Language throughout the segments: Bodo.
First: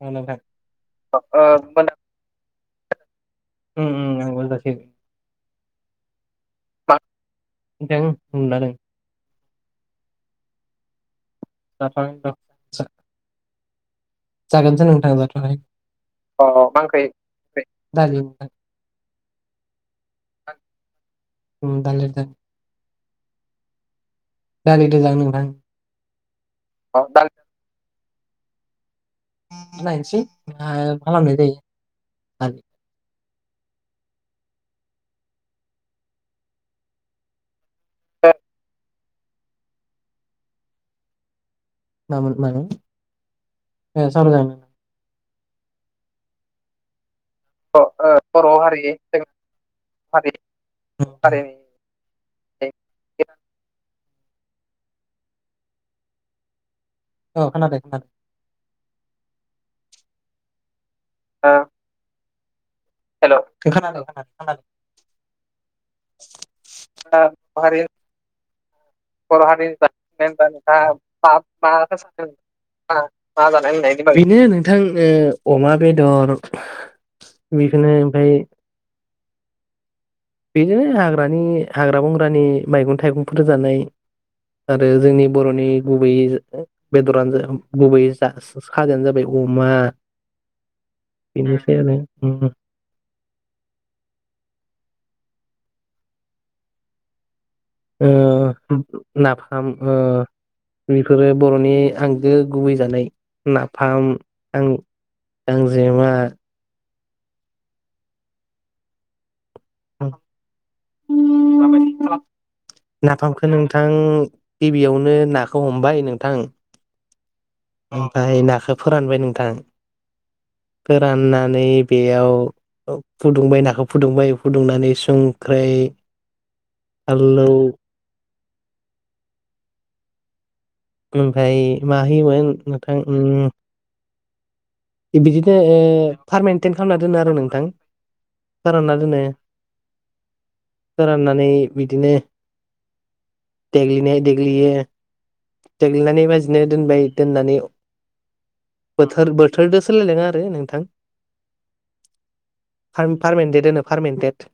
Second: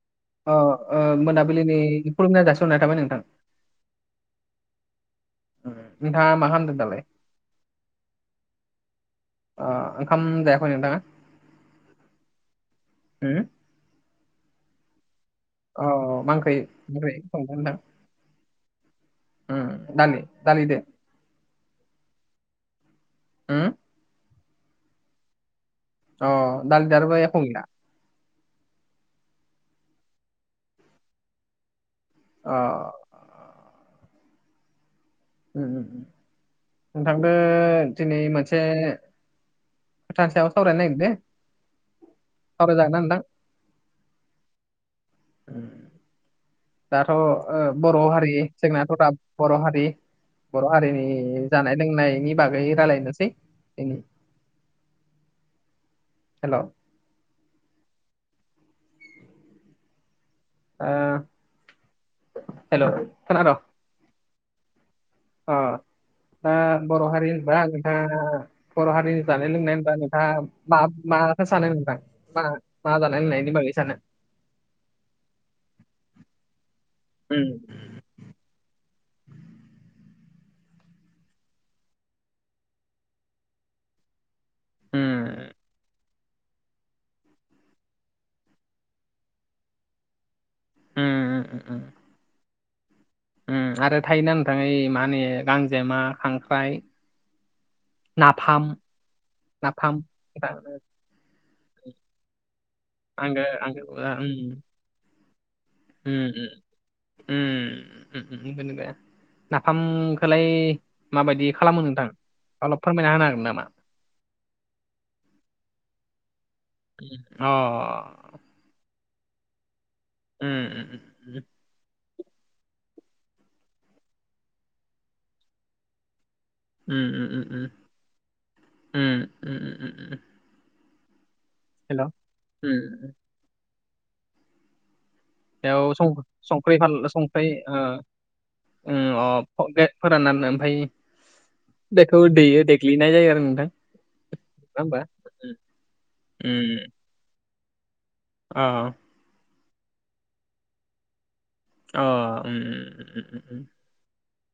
औ नोंथां अ ओ ओ मोनाबिलिनि मोना खुलुमनाय जासिरनाय थाबाय नोंथां उम उम [unintelligible] नोंथाङा मा खालामदों दालाय दों उनदुना दों ओ ओंखाम जायाखै नोंथाङा? [unintelligible] [unintelligible] जागोनसो नोंथां जाथाआखै औ मा ओंख्रि [unintelligible] दालि नोंथां उम दालि-दालिदो उम दालि दो [unintelligible] दालिजो जागोन नोंथां अ दालिदो अ आरो बाय दालि एख गैया नायनोसै मा खालामनाय जायो अ दालि उम नोंथांजो दिनै मोनसे खोथानि सायाव सावरायनो नागिरदो मामोन मामोन सावराय जागोन ना नोंथां? ओ सावरायजागोन दाथ ओ अ बर ओ हारि जोंनाथ दा जों बर हारि बर हारिनि जानाय लोंनायनि बागै रालायनोसै दिनि हेल औ खोनादों नोंथां ओ हेलौ खोनादों खोनादों खोनादों अ ओ बर खोनादों हारिहोनबा बर' हारि नोंथाङा बर हारि बर' जानाय हारिनि लोंनायहोनबा जानाय नोंथाङा होनबा मा नोंथाङा माखो सानो माखौ नोंथां सानो मा मा जानाय लोंनायनि बागै सानो? बेनो नोंथां ओ अमा बेदर उम बिखोनो ओमफ्राय बिनो हाग्रानि हाग्रा बंग्रानि मैगं थाइगंफोर जानाय आरो जोंनि उम बरनि गुबैयै बेदरानो जा गुबै जा खाजायानो जाबाय अमा बिनिफ्राय आरो उम उम उम आरो थायोना नोंथां ओइ मा होनो गांजेमा खांख्राइ नाफाम ओ नाफाम ओ [unintelligible] फोरो बरनि आंगो गुबै जानाय आंगो आंगो नाफाम उम गां गांजेमा उम उम [unintelligible] नाफामखोलाय माबायदि खालामो नोंथां अलब फोरमायना होनो हागोन नाफामखौ नामा? नोंथां गिबियावनो नाखौ हमबाय नोंथां अ ओमफाय नाखो फोरानबाय नोंथां उम उम उम फोराननानै बेयाव फुदुंबाय नाखौ फुदुंबाय फुदुंनानै संख्राय उम उ उ ओमफाय मा होयोमोन नोंथां उम बिदिनो बेयाव संख्रि पारमेन्टेन संख्रि खालामना दोनो आरो संख्रि नोंथां ओ फोरानना दोनो अे फोराननानै ओमफ्राय फोराननानै बिदिनो बेखौ दैयो देग्लिनाय जायो आरो नोंथां देग्लिनाय देग्लियो नङा होमबा देग्लिनानै बादिनो दोनबाय दोननानै आ आ बोथोर बोथोरदों सोलायलाङो आरो नोंथां अ उम उम, उम, फारमिन्देद होनो फारमेन्टेड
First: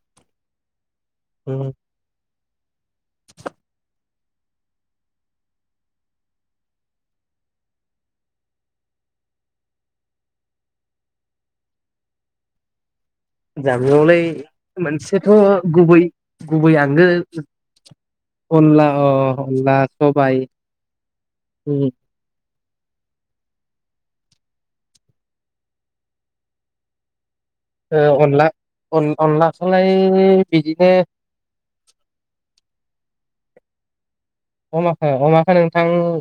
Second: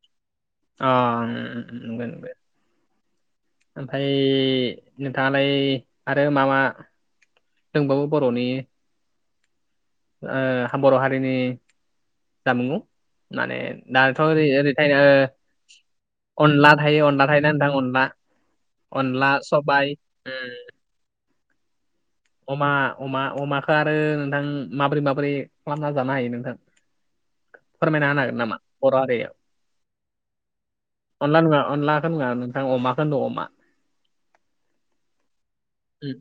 अ‌ उम उम ओमफाय नोंथाङालाय आरो मा मा दोंबावो बर'नि बर' हारिनि जामुं जामुआलाय ओ मोनसेथ' गुबै अनला गुबै थायो आंगो अनला थायोना नोंथां अनला अनला अ अनला सबाय उम सबाइ अमा अमा अमाखौ आरो नोंथां माबोरै माबोरै खालामना जानो हायो नोंथां फोरमायना होनो हागोन अनला नामा बर' हारियाव अनलाखौलाय बिदिनो अनला नङा अनलाखौ नङा नोंथां अमाखौनो होनदों अमा अमाखौ अमाखौ नोंथां उम,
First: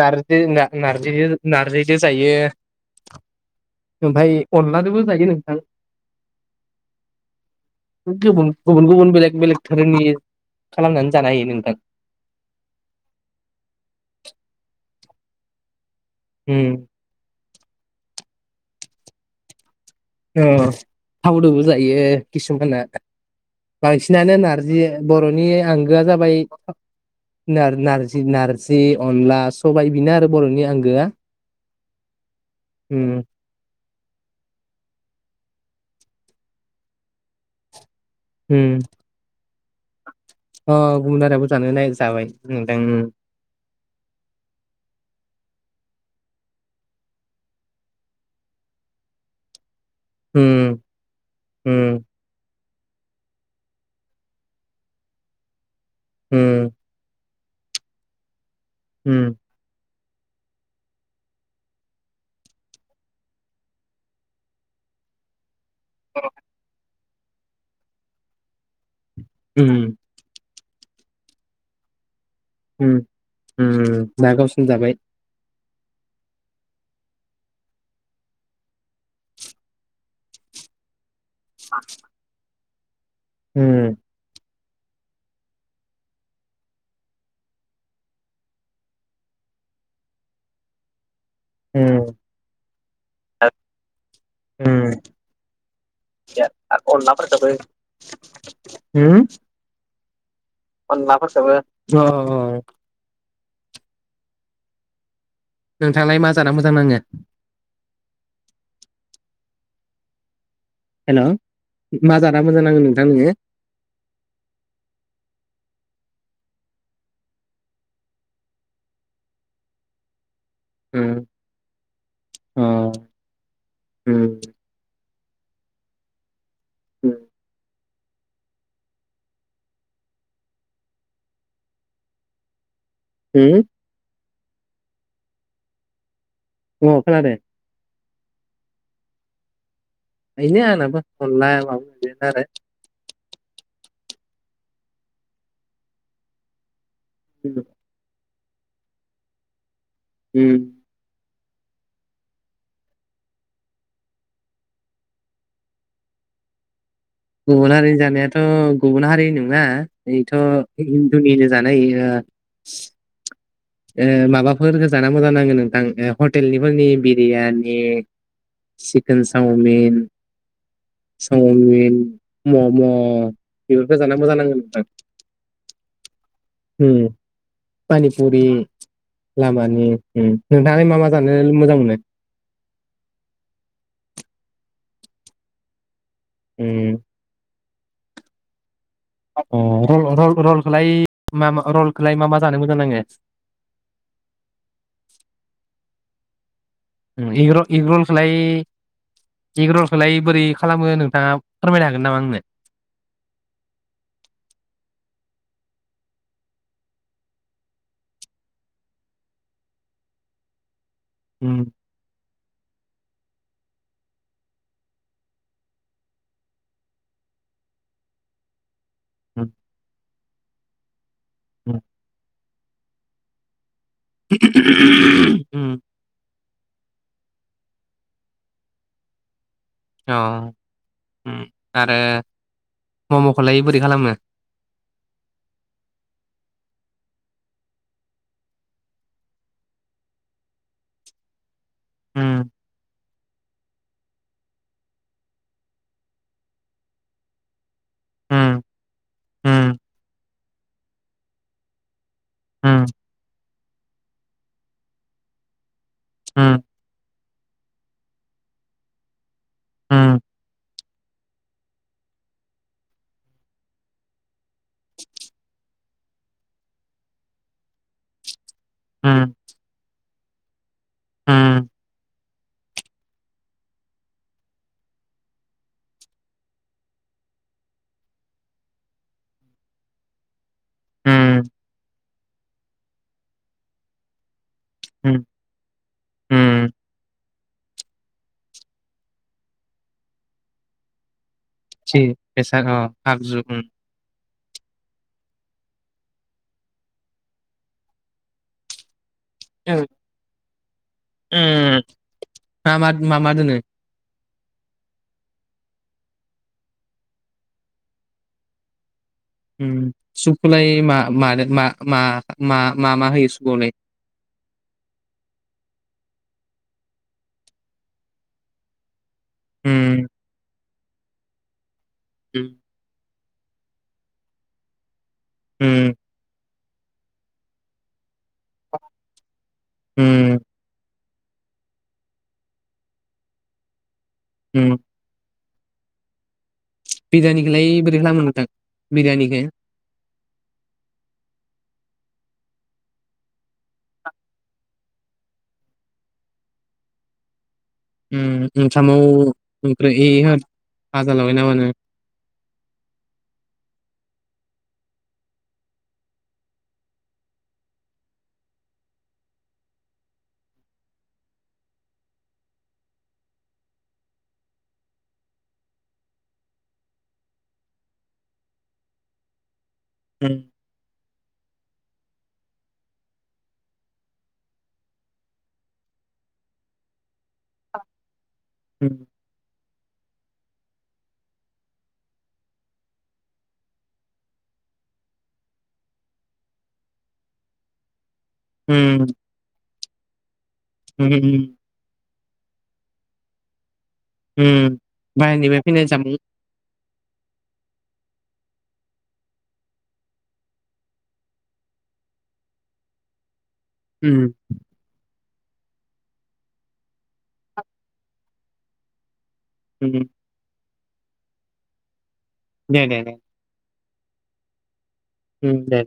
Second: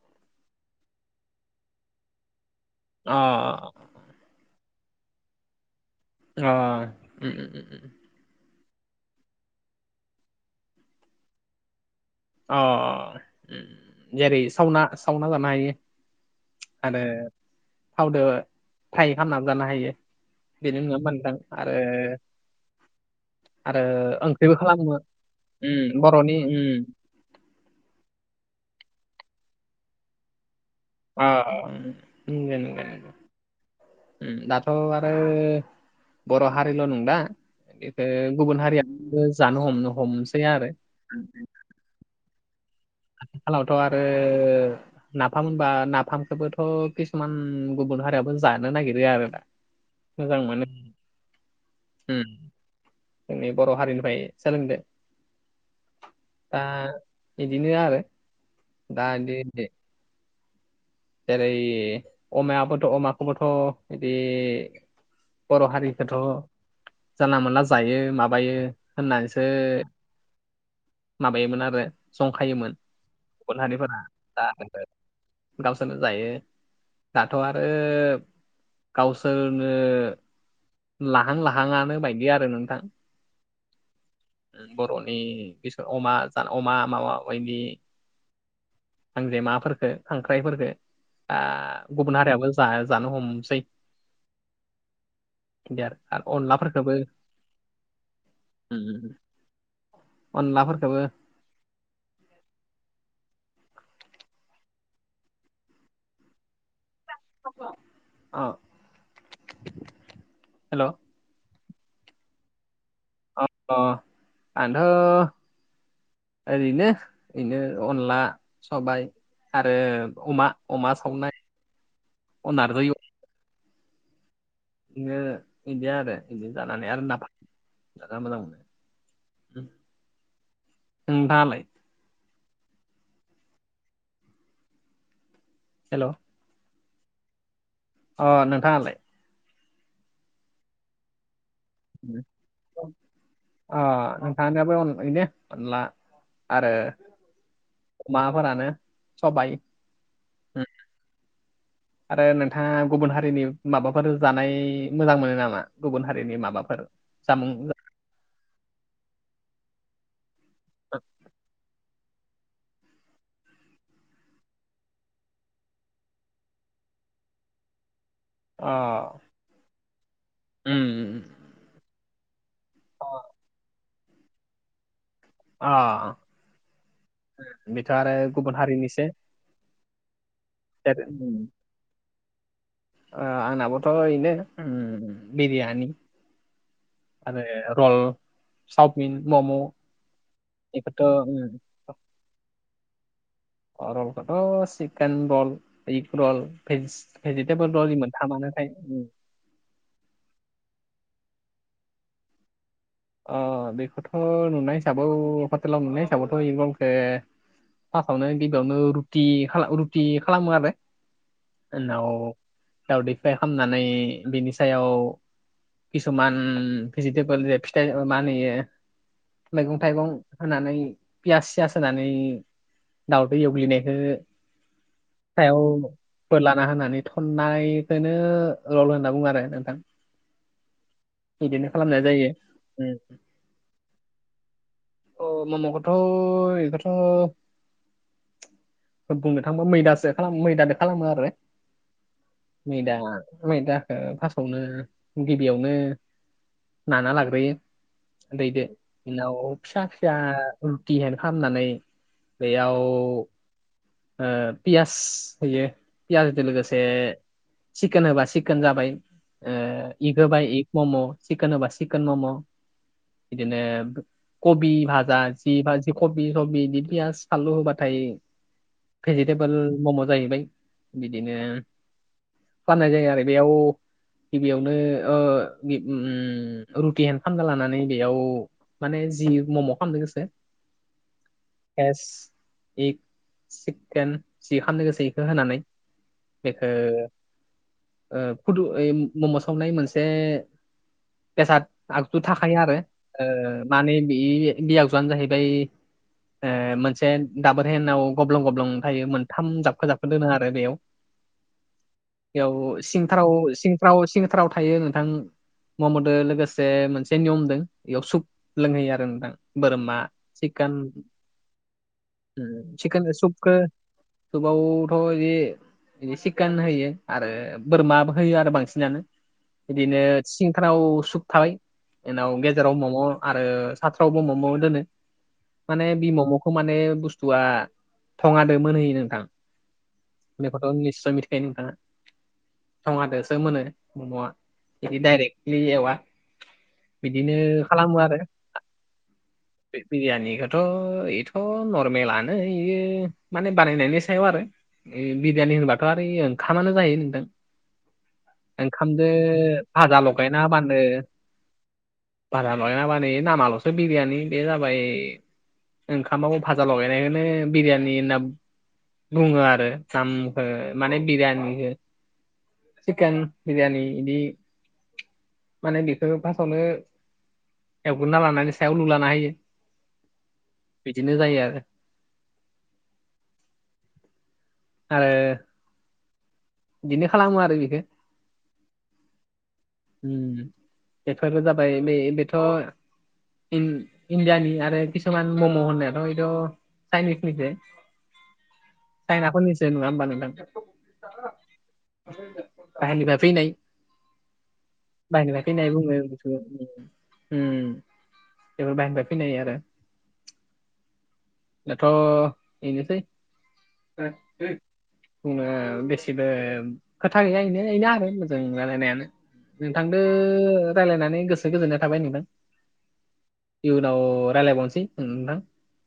नारजि नारजि नारजिजों जायो अ ओमफाय अनलाजोंबो जायो नोंथां अ उम उम उम। गुबुन गुबुन गुबुन बेलेग बेलेग दोहोरनि खालामनानै जानो हायो नोंथां। अ अ उम। जेरै सावना सावना जानो हयो उम आरो थावजों फ्राइ खालामनानैबो जानो हायो। अ बेनो नङा होमबा नोंथां थावदोबो आरो जायो किसुमाना आरो बांसिनानो ओंख्रिबो नारजि खालामो बर'नि उम आंगोआ बर'नि जाबाय उम नारजि नारजि अनला सबाइ बिनो आरो बर'नि आंगो अ उम उम दाथ' आरो बर' हारिल' नंदा बेखौ गुबुन उम हारिया जानो हमनो हमसै आरो अ गुबुन हारियाबो जानो नाय जाबाय नोंथां। आथिखालावथ' आरो नाफाम होनबा नाफामखौबोथ' किसुमान गुबुन हारियावबो जानो नागिरो आरोना। मोजां मोनो उम उम जोंनि बर' हारिनिफ्राय सोलोंदो आ उम इदिनो आरो दा उम इदि जेरै अमायाबोथ' अमाखौबोथ' इदि बर' हारिखौथ' जानला मोनला जायो माबायो होननानैसो ओ उम माबायोमोन आरो जंखायोमोन उम गुबुन हारिफोरा उम ना दा गावसिन आरो जाबाय गावसोरनो जायो दाथ' आरो गावसोरनो लाहां लाहांआनो बायदि आरो नोंथां उम बर'नि बिसोर अमा जानो अमा माबा बायदि गांजेमाफोरखो खांख्राइफोरखो उम गुबुन हारियाबो जानो हमनोसै उम द आरो आरो अनलाफोरखौबो अनलाफोरखौबो अनलाफोर अनला फोरखोबो नोंथांलाय मा जाना मोजां नाङो अ हेल' हेल' मा जाना मोजां नांगोन नोंथां नोङो अ आथ' ओरैनो बिनो अनला सबाय आरो अमा अमा उम, सावनाय अ अनारै उम बिदिनो बिदिया आरो बिदिनो जानानै आरो उम नाफ जा मोजां मोनो दालाय होम? हेल' औ खोनादो अ नोंथाङालाय बेनो आंनाबो अनला मा [unintelligible] अ नोंथांनोबो बिनो अनला आरो [unintelligible] माबाफोरानो सबाइ उम आरो नोंथाङा गुबुन हारिनि माबाफोर जानाय मोजां मोनो नामा गुबुन हारिनि माबाफोर जामुं गुबुन हारिनि जानायाथ' गुबुन हारि नङा थ' हिन्दुनिनो जानाय ए माबाफोर गोजाना मोजां नाङो नोंथां हटेलनिफोरनि बिरियानि अ चिकेन चावमिन च उम चावमिन मम' बेफोरखौ जाना मोजां नांङो नोंथां अ उम बेथ' आरो पानिपुरि गुबुन हारिनिसो लामानि नोंथाङा मा मा जानो मोजां मोनो आंनाबोथ' ओनो बिरियानि ए आरो र'ल सावमिन रल-रल रलखौलाय उम मा रलखौलाय मा मा जानो मोजां नाङो रलखौथ' चकेन रल एग रल भि उम एग भेजिटेबोल रलि मोनथामानोथाय इक रलखौलाय बोरै खालामो नोंथाङा फोरमायनो हागोन नामा आंनो अ बेखौथ' नुनाय हिसाबै हटेलाव नुनाय हिसाबावथ' इक रलखो फार्आवनो गिबियावनो रुटि रुटि खालामो आरो उम उनाव दावदै फ्राय खालामनानै बिनि सायाव किसुमान बेजिथेबोल मा होनो इयो उम मैगं थाइगं होनानै पियास सियास उम होनानै दाउद' एवग्लिनाय सायाव उम बोरलाना होनानै थननायखोनो रल होनना बुङो आरो नोंथां औ उम बिदिनो आरो खालामनाय जायो उम। मम'खोलाय बोरै खालामो अ म'म खोथ' इखोथ' बुंनो थाङोबा मैदासो खालाम मैदादो खालामो आरो मैदा मैदाखौ फार्स्टआवनो गिबियावनो नाना लाग्रोयो। दैदो बिनाव फिसा फिसा रुटि हेन्द खालामनानै बेयाव ओ पियास होयो पियाजजों लोगोसे सिकेन होबा सिकेन जाबाय इग होबाय इग मम' सिखोन होबा सिखोन मम' बिदिनो कबि भाजा जि कबि सबि दि पियास फानलु होबाथाय भेजिटेबोल मम' जाहैबाय बिदिनो फाननाय जायो आरो बेयाव गिबियावनो ओ रुटि हेन्द खालामना लानानै बेयाव माने जि मम' खालामदों गोसो भेस इक सिकेन जि खालामनो गोसो बेखौ होनानै बेखौ ओ फुदु मम' सावनाय मोनसे बेसाद आगजु थाखायो आरो ओ माने बे बे आगजुआनो जाहैबाय ओ मोनसे दाबोरहेनाव गब्लं गब्लं थायो थाम जाबखो जाबखो दोनो आरो बेयाव बेयाव मा मा मा मा सिंथाराव दोनो? सिं आव सिंथ्राव थायो नोंथां ममदो लोगोसे मोनसे नियम दं बेयाव सुब लोंहोयो आरो नोंथां। बोरमा चिकेन सुबखौलाय मा मा मा मा मा मा होयो सुबखौ सुपआवलाय? सुबआवथ' बिदि बि चिकेन होयो आरो बोरमा होयो आरो बांसिनानो। इदिनो सिंफोराव सुब थाबाय उनाव गेजेराव मम'। आरो साथ्रावबो म'म' दोनो माने बि म'म'खौ माने बुस्थुआ थङादो मोनहैयो नोंथां। उम। बेखौथ' निस्सय मिथिखायो नोंथाङा थंहादोसो मोनो मम'आ। [unintelligible] डायरेकलि एवा। बिदिनो बिरियानिखौलाय बोरै खालामो नाथां बिरियानिखौ? बे बिरियानिखोथ' बेथ' नरमेलानो। इयो माने बानायनायनि सायाव आरो। ए बिरियानि होनबाथ' आरो ओंखामानो जायो नोंथां। ओंखामाव ओंखामजों ओमफ्राय भाजा ए होद लगायना होबानो भाजा लगायना मानो? बारा लय नाबा न नामाल'सो बिरयानि बे जाबाय ओंखामाव भाजा लगायनायखौनो बिरियानि होनना बुङो आरो दामखौ माने बिरियानिखौ चिकेन बिरियानि इदि माने बेखौ फासावनो एवग्रोना लानानै सायाव लुलाना होयो। उम। बिदिनो जायो आरो। आरो बिदिनो खालामो आरो बेखौ। [unintelligible] उम बेफोरबो जाबाय बे बेथ' इन इण्डियानि आरो किसुमान मम' होननायाथ' हयथ' चाइनिसनिसो। [unintelligible] उम। सायनाफोरनिसो नङा होमबा नोंथां? [unintelligible] बाहेरनिफ्राय फैनाय बाहेरनिफ्राय फैनाय बुंबाय उम बेफोर बाहेरनिफ्राय फैनाय आरो दाथ' बेनोसै बुंना बेसे गसिबो खोथा गैया बेनो बेनो आरो मोजां रायलायनायानो नोंथां रायजलायनानै गोसो गोजोननाय थाबाय नोंदों दे दे दे इउ नाव रायलायबावनोसै नोंथां उम दे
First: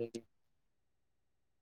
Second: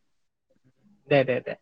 दे दे दे